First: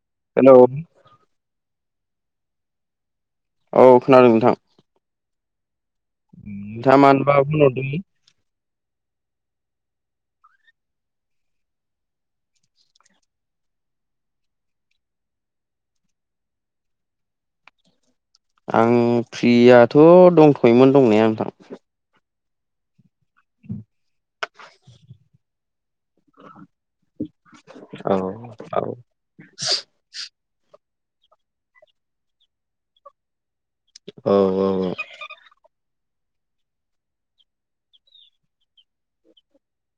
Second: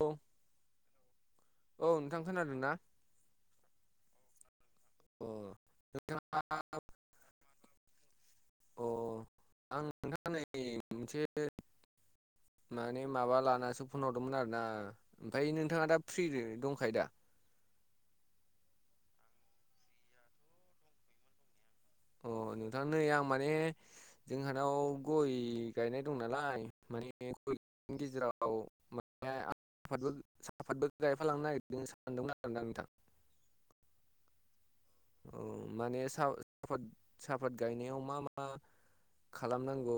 औ हेलौ औ नोंथां खोनादों ना? औ खोनादों नोंथां। अ नोंथाङा नोंथाङा मानोबा फन हरदोंमोन अ आं नोंथां नै मोनसे [unintelligible] माने माबा लानासो फन हरदोंमोन आरोना ओमफ्राय नोंथाङा दा फ्रिनो दंखायो दा? [inaudible] आं फ्रियाथ' दंथ'योमोन दंनाया नोंथां। अ नोंथां नै आं माने जोंहानाव गय गायनाय दं नालाय माने गयनि गेजेराव औ माने आफाद गायफालांनो नागिरदों सानदोंमोन आरोना नोंथां औ औ औ माने साफाद साफाद साफाद गायनायाव मा मा खालामनांगौ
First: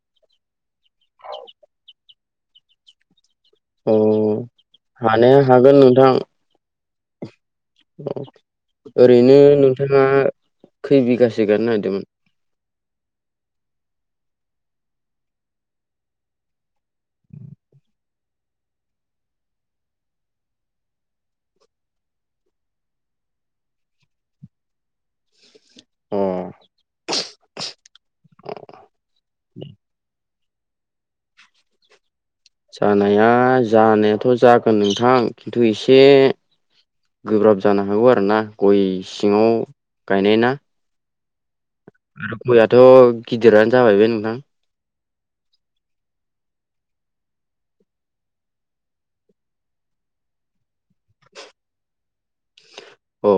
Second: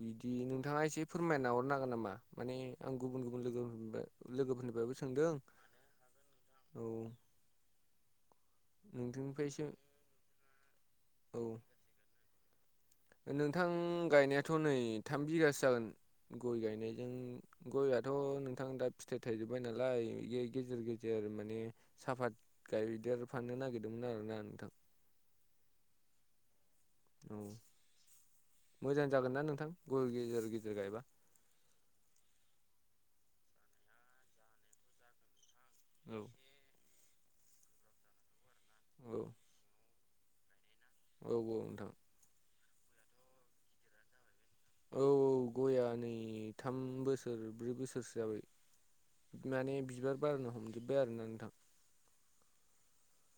बिदि नोंथाङा एसे एसे फोरमायना हर हागोन नामा माने आं गुबुन गुबुन अ लोगोफोरनिबा लोगोफोरनिफ्रायबो सोंदों हानाया हागोन नोंथां औ ओरैनो नोंथांनिफ्राय एसे नोंथाङा खै औ बिगासो गारनो नागिरदोंमोन [inaudible] नोंथां गायनायाथ नै थाम बिगासो जागोन गय गायनायजों गयआथ नोंथां दा फिथाइ थायजोबबाय नालाय बे गेजेर गेजेर माने साफात गायदेर फाननो नागिरदोंमोन आरोना नोंथां अ औ मोजां जागोननाा नोंथां गय गेजेर गदेर गायबा जानाया जानायाथ जागोन नोंथां खिन्थु एसे औ गोब्राब जानो हागौ आरो ना गय औ सिङाव गायनाय ना औ नोंथां गयाथ गिदिरानो जाबाय बे नोंथां औ औ गया नै थाम बोसोर ब्रै बोसोरसो जाबाय माने बिबार बारनो हमजोबबाय आरोना नोंथां औ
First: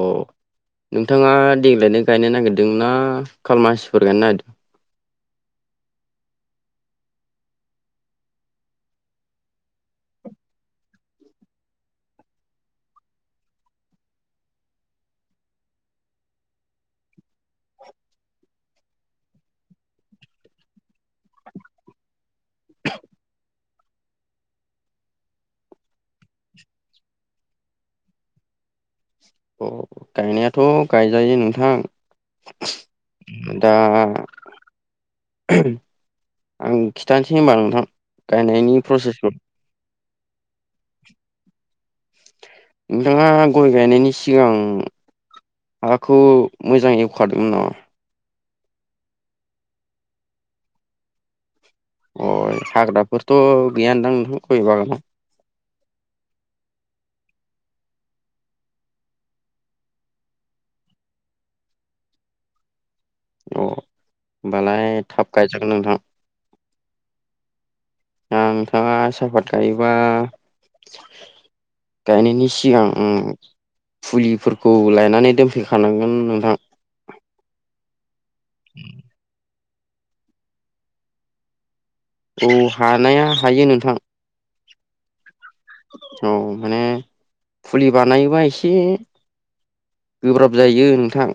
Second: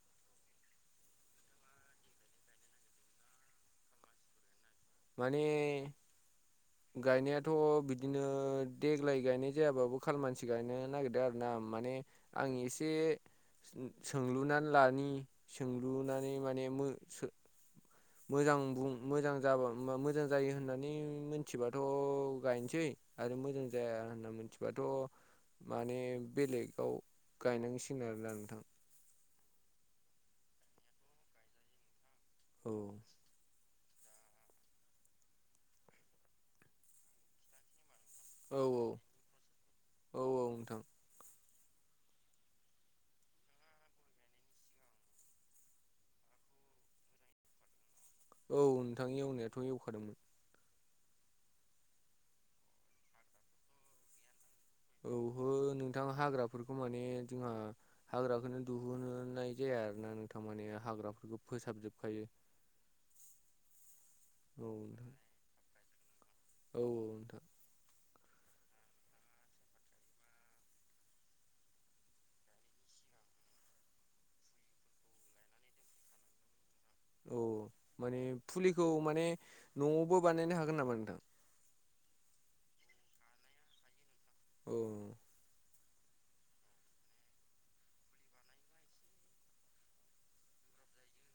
नोंथाङा देग्लायनो गायनो नागिरदोंना खालमासिफोर गायनो नागिरदों? माने गायनायाथ' बिदिनो देग्लाय गायनाय जायाबाबो खालमासि गायनो नागिरदों आरो ना आ माने आं एसे सोंलुनानै लानि सोंलुनानै माने मो सो मोजां बुं मोजां जाबा मोजां जायो होननानै मोनथिबाथ' गायनोसै आरो मोजां जाया होनना मिथिबाथ' माने बेलेगाव गायनांसिगोन आरोना नोंथां अ गायनायाथ' गायजायो नोंथां [unintelligible] दा आं खिथानोसै होनबा नोंथां औ गायनायनि प्रसेसखौ औ औ नोंथां नोंथाङा गय गायनायनि सिगां हाखौ मोजां एवखादोंमोन नामा? औ नोंथां एवनायाथ' एवखादोंमोन अ हाग्राफोरथ' गैयानदां नोंथां गय बागानाव औहो नोंथां हाग्राफोरखौ माने जोंहा हाग्राखौनो दिहुननाय जाया आरो ना नोंथां माने हाग्राफोरखौ फोसाबजोबखायो अ औ होनमबालाय नोंथां थाब गायजागोन नोंथां औ नोंथां आ नोंथाङा सापात गायोबा गायनायनि सिगां ओम फुलिफोरखौ लायनानै दोनफैखानांगोन नोंथां औ माने फुलिखौ माने नआवबो बानायनो हागोन नामा नोंथां? औ हानाया हायो नोंथां औ औ माने फुलि बानायोबा एसे गोब्राब जायो नोंथां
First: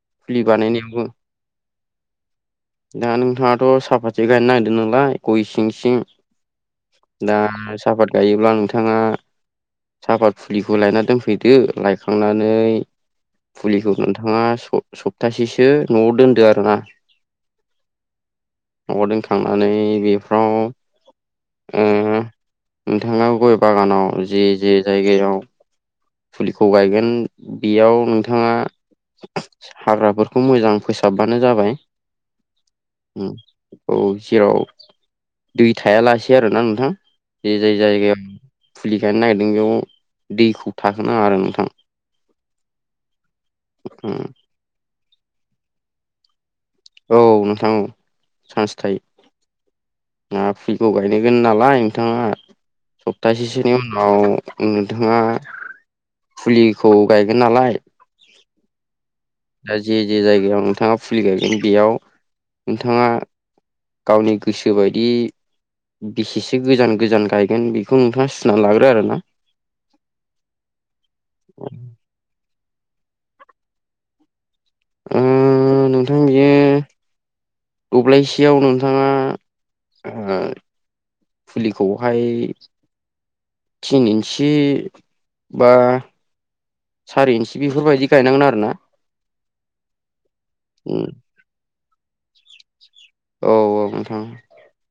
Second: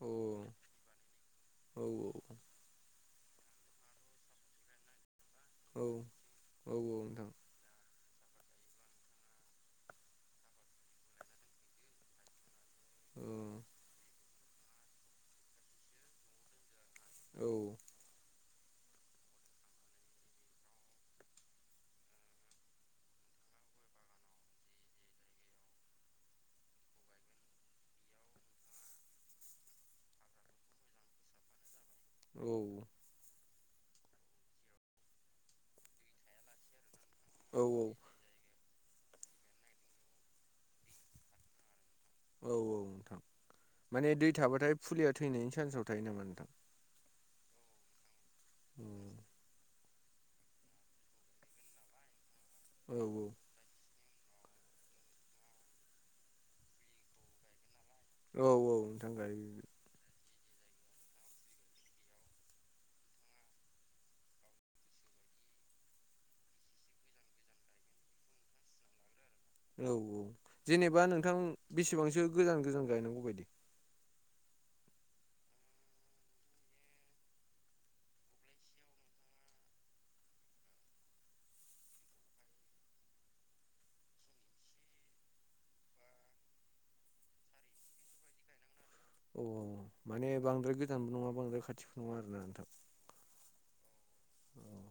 औ फुलि बानायनायावबो औ दा नोंथाङाथ' साफाथि गायनो नागिरदों नोंलाय गय सिं सिं औ औ नोंथां दा साफात गायोब्ला नोंथाङा सापात फुलिखौ लायना दोनफैदो लायखांनानै औ फुलिखौ नोंथाङा स- सप्तासेसो न'आव दोनदो आरोना औ नाव दोनखांनानै बेफ्राव ओ नोंथाङा गय बागानाव जे-जे जायगायाव फुलिखौ गायगोन बेयाव नोंथाङा हाग्राफोरखौ मोजां फोसाबबानो जाबाय औ औ जेराव दै थायालासे आरोना नोंथां जे औ जाय जायगायाव फुलि गायनो नागिरदों बेयाव दैखौ थाहो नाङा आरो नोंथां औ नोंथां माने दै थाबाथाय फुलिया थैनायनि सान्सआव थायो नामा? औ नोंथां औ सान्स औ थायो ना फुुलिखौ गायनगोन नालाय नोंथाङा औ सप्तासेसोनि उनाव उनाव नोंथाङा फुलिखौ गायगोन नालाय औ औ गायो दा जे जे जायगायाव नोंथाङा फुलि गायगोन बेयाव नोंथाङा गावनि गोसोबायदि बेसेसो गोजान गोजान गायगोन बेखौ नोंथाङा सुना लाग्रो आरोना औ औ जेनेबा नोंथां बेसेबांसो गोजान गोजान गायनांगौ बायदि ओ नोंथां बियो दब्लायसेयाव नोंथाङा ओ फुलिखौहाय। थिन इन्सि बा सारि इन्स बेफोरबायदि गायनांगोन आरोना। औ माने बांद्राय गोजानबो नङा बांद्राय खाथिबो नङा आरोना नोंथां। औ-औ नोंथां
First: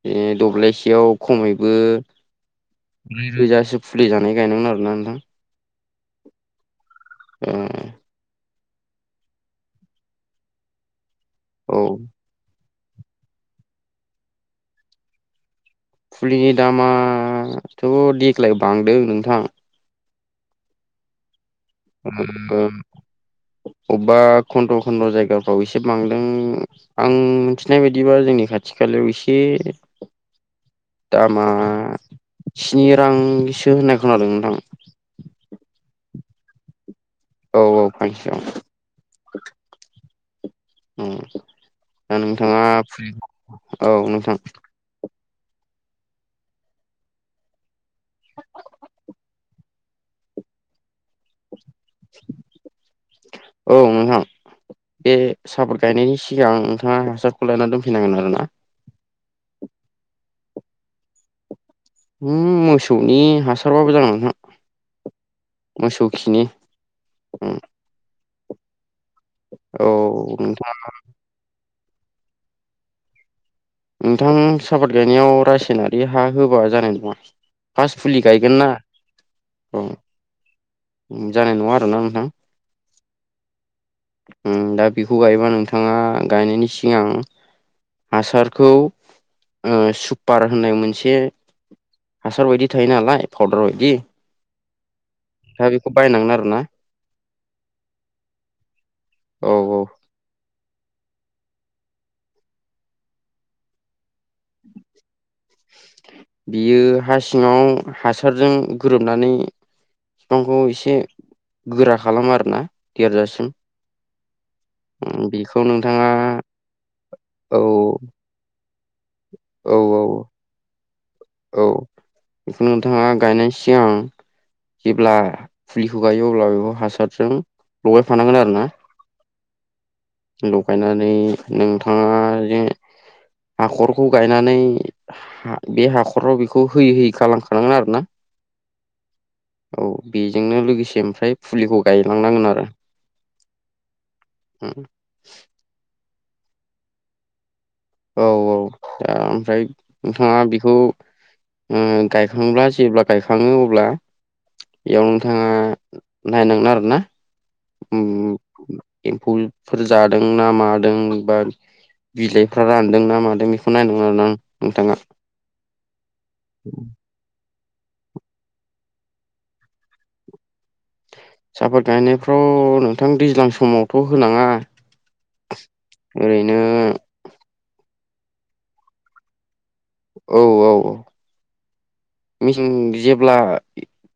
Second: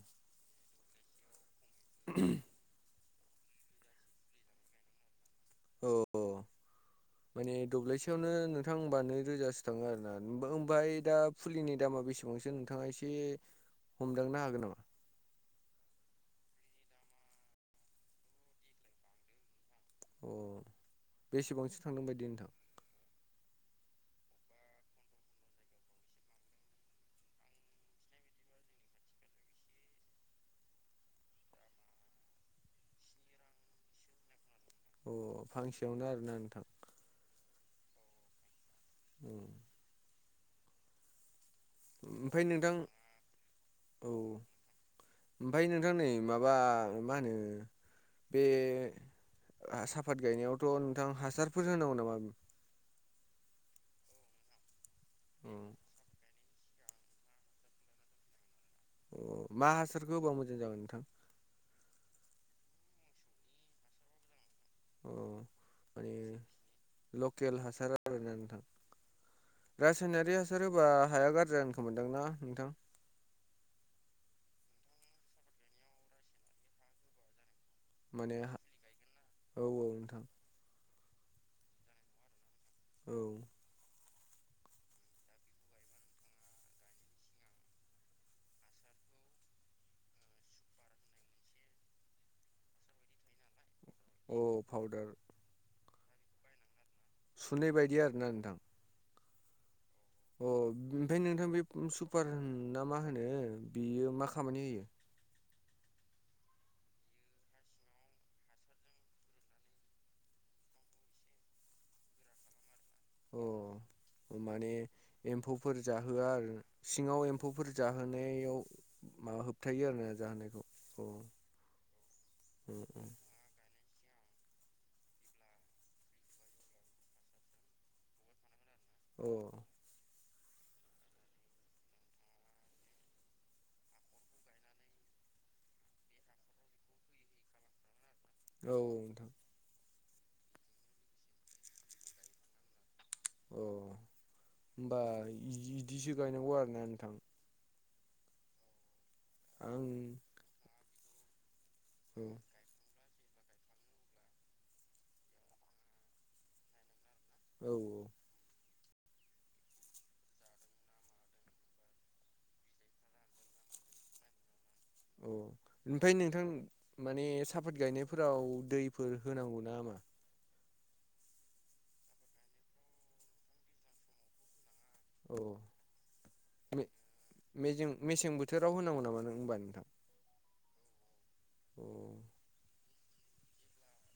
बे दब्लायसेयाव खमैबो। ब्रै रोजासो फुलि जानाय गायनमोन आरोना नोंथां। अ-अ माने ओ दब्लायसेयावनो। नोंथां होमबा नै रोजासो थाङो आरोना ओमफ्राय दा फुलिनि औ दामा बेसेबांसो नों नोंथाङा एसे हमदांनो हागोन नामा? फुलिनि दामाथ' देग्लाय बांदों नोंथां। अ बेसेबांसो थांदों बायदि नोंथां। अबेबा खन्द' खन्द' जायगाफ्राव एसे बांदों आं मिथिनाय बायदिबा जोंनि खाथियाव। खालायाव एसे। [inaudible] दामा स्नि रांसो होननाय खोनादों नोंथां। अ फांसेयावनो आरोना नोंथां। औ औ फांसेयाव। दा ओमफ्राय नोंथाङा नोंथां फु औ नोंथां। ओमफ्राय नै माबा मा होनो। बे साफात गायनायावथ' नोंथां हासारफोर होनांगौ नामा? औ नोंथां बे सापात गायनायनि सि गां आं नोंथाङा हासारखौ लायनानै दोनफैनांगोन आरोना। मा हासारखौ होबा मोजां जागोन नोंथां। मोसौनि हासारबाबो जागोन नोंथां। अ मोसौ माने खिनि लकेल ओम। हासार आरोना नोंथां रासायनारि हासार नोंथां होबा हाया गारजि जागोन खोमा होनदां नोंथां। नोंथां साफाद गायनायाव रासायनारि हा होबा जानाय नङा। फास फुलि माने गायगोन ना औ। जानाय नङा आरोना नोंथां‌। औ। दा बेखौ गायोबा नोंथाङा गायनायनि सिगां। हासारखौ सुपार होननाय मोनसे। हासार बायदि थायो नालाय फाउदार बायदि। औ फउदार। दा बेखौ बायनांगोन आरो ना। सुनाय बायदि आरोना नोंथां। औ औ। अ ओमफ्राय नोंथां बे सुपारा मा होनो बियो मा खामानि होयो। बियो हा सिङाव हासारजों गोरोबनानै। बिफांखौ एसे गोरा खालामो आरोना देरजासिम। माने उम, बेखौ एम्फौफोर नोंथाङा जाहोआ आरो सिङाव औ एम्फौफोर जाहोनायाव। माबा औ होबथायो औ आरोना जाहायखौ। औ बेखौनो अ नोंथाङा गायनां सिगांं। जेब्ला फुलिखौ गायो अब्ला बेखौ हासारजों लगायफानांगोन आरोना। औ। लगायनानै नोंथाङा जे हाखरखौ गायनानै बे हाखराव बेखौ होयै होयै खालामखानांगोन आरोना। औ नोंथां। औ बेजोंनो लोगोसे ओमफ्राय फुलिखौ गायलांनांगोन आरो। उम बिदिसो गायनांगौ आरोना नोंथां औ औ दा ओमफ्राय आं नोंथाङा बेखौ औ गायखांब्ला जेब्ला गायखाङो अब्ला बेयाव नोंथाङा नायनांगोन आरोना औ एम्फौफोर जादों ना मादों बा बिलाइफ्रा रानदों ना मादों बेखौ नायनांगौ आरोना नो औ ओमफ्राय नोंथां माने साफात गायनायफोराव दैफोर होनांगौ ना मा सापाद गायनायफ्राव नोंथां दैज्लां समावथ होनाङा औ ओरैनो मेसें मेसें बोथोराव होनांगौ नामा नों होनबा नोंथां औ औ औ [inaudible] मेसें जेब्ला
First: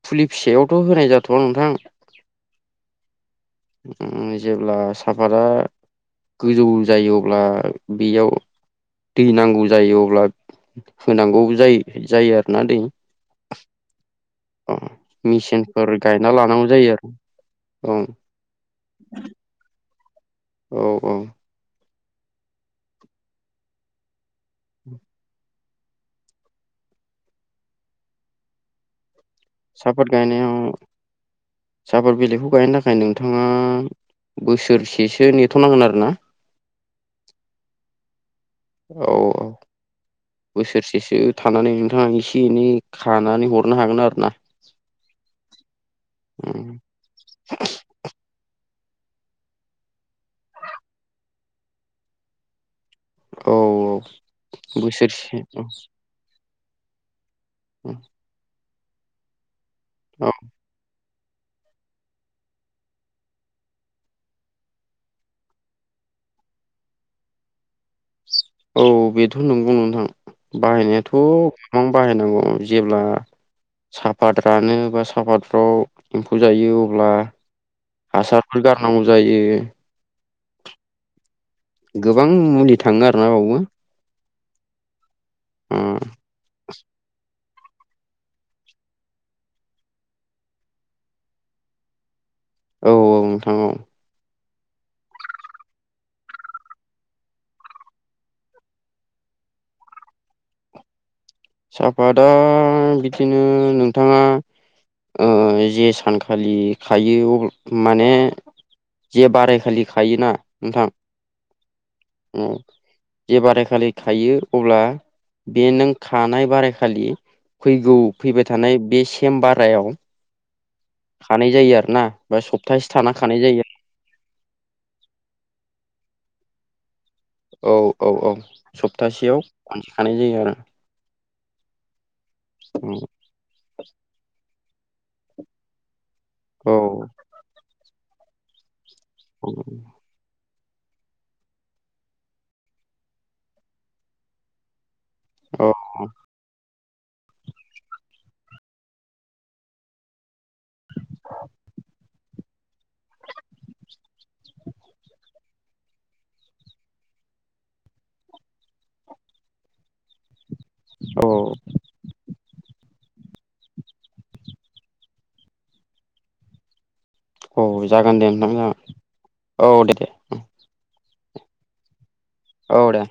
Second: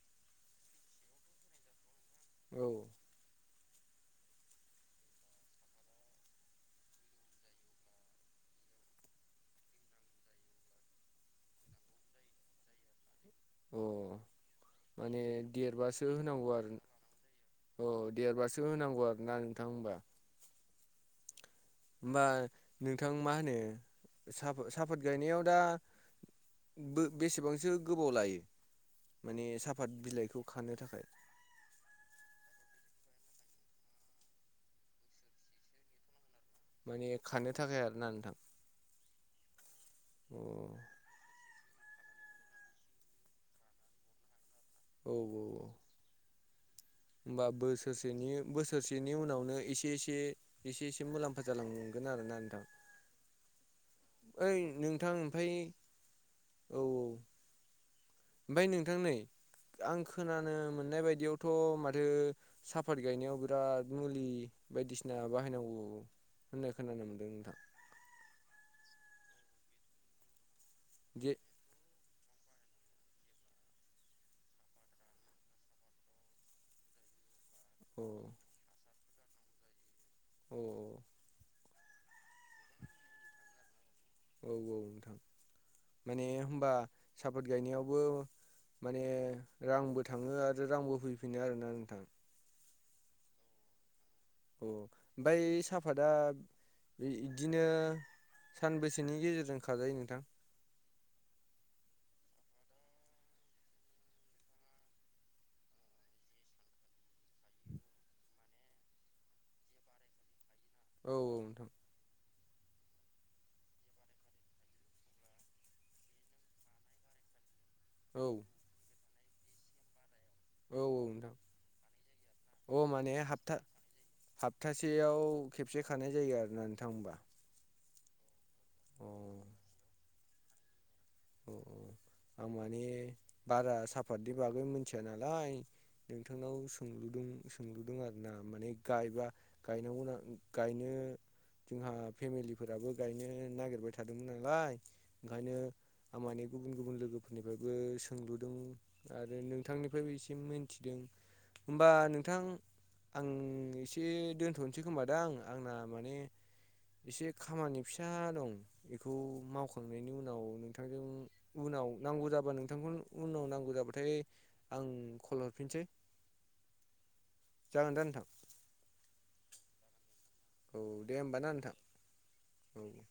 फुलि फिसायावथ होनाय जाथवा नोंथां औ जेब्ला साफातआ गोजौ जायो अब्ला बेयाव दै नांगौ जायो अब्ला होनांगौ जायो जायो आरोना दै अ अ माने मेसिनफोर देरबासो गायना होनांगौ लानांगौ जायो आरो औ देरबासो होनांगौ आरोना नोंथां होनबा औ औ होमबा नोंथां मा होनो साफ साफात गायनायाव दा बेसेबांसो गोबाव लायो माने साफात सापात बिलाइखौ गायनायाव खानो थाखाय सापात बिलाइखौ गायनो थाखाय नों नोंथाङा बोसोरसेसो नेथनांगोन आरोना माने खानो थाखाय आरोना नोंथां औ औ अ औ बोसोरसेसो थां खानानै नोंथाङा एसे एनै खानानै हरनो हागोन आरो ना औ औ उम होमबा बोसोरसेनि बोसोर बोसोरसेनि उनावनो एसे एसे एसे एसे मुलाम्फा जालांगोन आरोना नोंथां औ औ ओइ नोंथां बोसोरसे ओमफ्राय औ औ उम ओमफ्राय नोंथां नै आं खोनानो मोननाय बायदियाव थ' माथो साफात गायनायाव बिराद मुलि बायदिसिना बाहायनांगौ होननाय खोनानो मोनदों नोंथां औ बेथ' नंगौ नोंथां बाहायनायाथ' जे गोबां बाहायनांगौ जेब्ला सापात रानो बा सापतफ्राव एम्फौ जायो अब्ला अ औ हासारफोर गारनांगौ जायो। औ गोबां मुलि थाङो आरोना बावबो औ औ नोंथां ओ माने होनबा सापात गायनायावबो माने रांबो थाङो आरो रांबो फैफिनो आरोना नोंथां औ औ नोंथां औ अ ओमफ्राय साफादा बे इदिनो सानबैसेनि गेजेरजों खाजायो नोंथां साफादआ बिदिनो नोंथाङा जे सानखालि खायो माने जे बाराय खालि खायोना औ औ नोंथां उम जे बारायखालि खायो अब्ला बेनो थानाय बाराय खालि फैगौ औ फैबाय थानाय बे सेम बारायाव औ नोंथां थानाय जायो आरोना बा सप्तासे थाना खानाय जायो। हाप्थासेयाव खेबसे खानाय जायो आरोना नोंथां होमबा। औ औ औ अ सप्तासेयाव खनसे खानाय जायो आरो। अ आं माने बारा साफतनि बागै मिथिया नालाय। नोंथांनाव औ सोंलुदों सोंलुदों आरो ना माने गायबा औ गायनांगौना। गायनो जोंहा फेमिलिफोराबो गायनो नागिरबाय थादोंमोन नालाय। ओंखायनो औ आं माने गुबुन गुबुन लोगोफोरनिफ्राय बो सोंलुदों आरो नोंथांनिफ्रायबो एसे मोनथिनो लुगैदों। होमबा नोंथां आं एसे दोनथ'नोसै खोमादां आंना माने एसे खामानि फिसा दं बेखौ मावखांनायनि उनाव नोंथांजों औ उनाव नांगौ जाबा नोंथांखौनो उनाव नांगौ जाबाथाय आं कल हरफिनसै। औ जागोन दे नोंथां जागोन औ दे दे औ दे होमबा ना नोंथां औ दे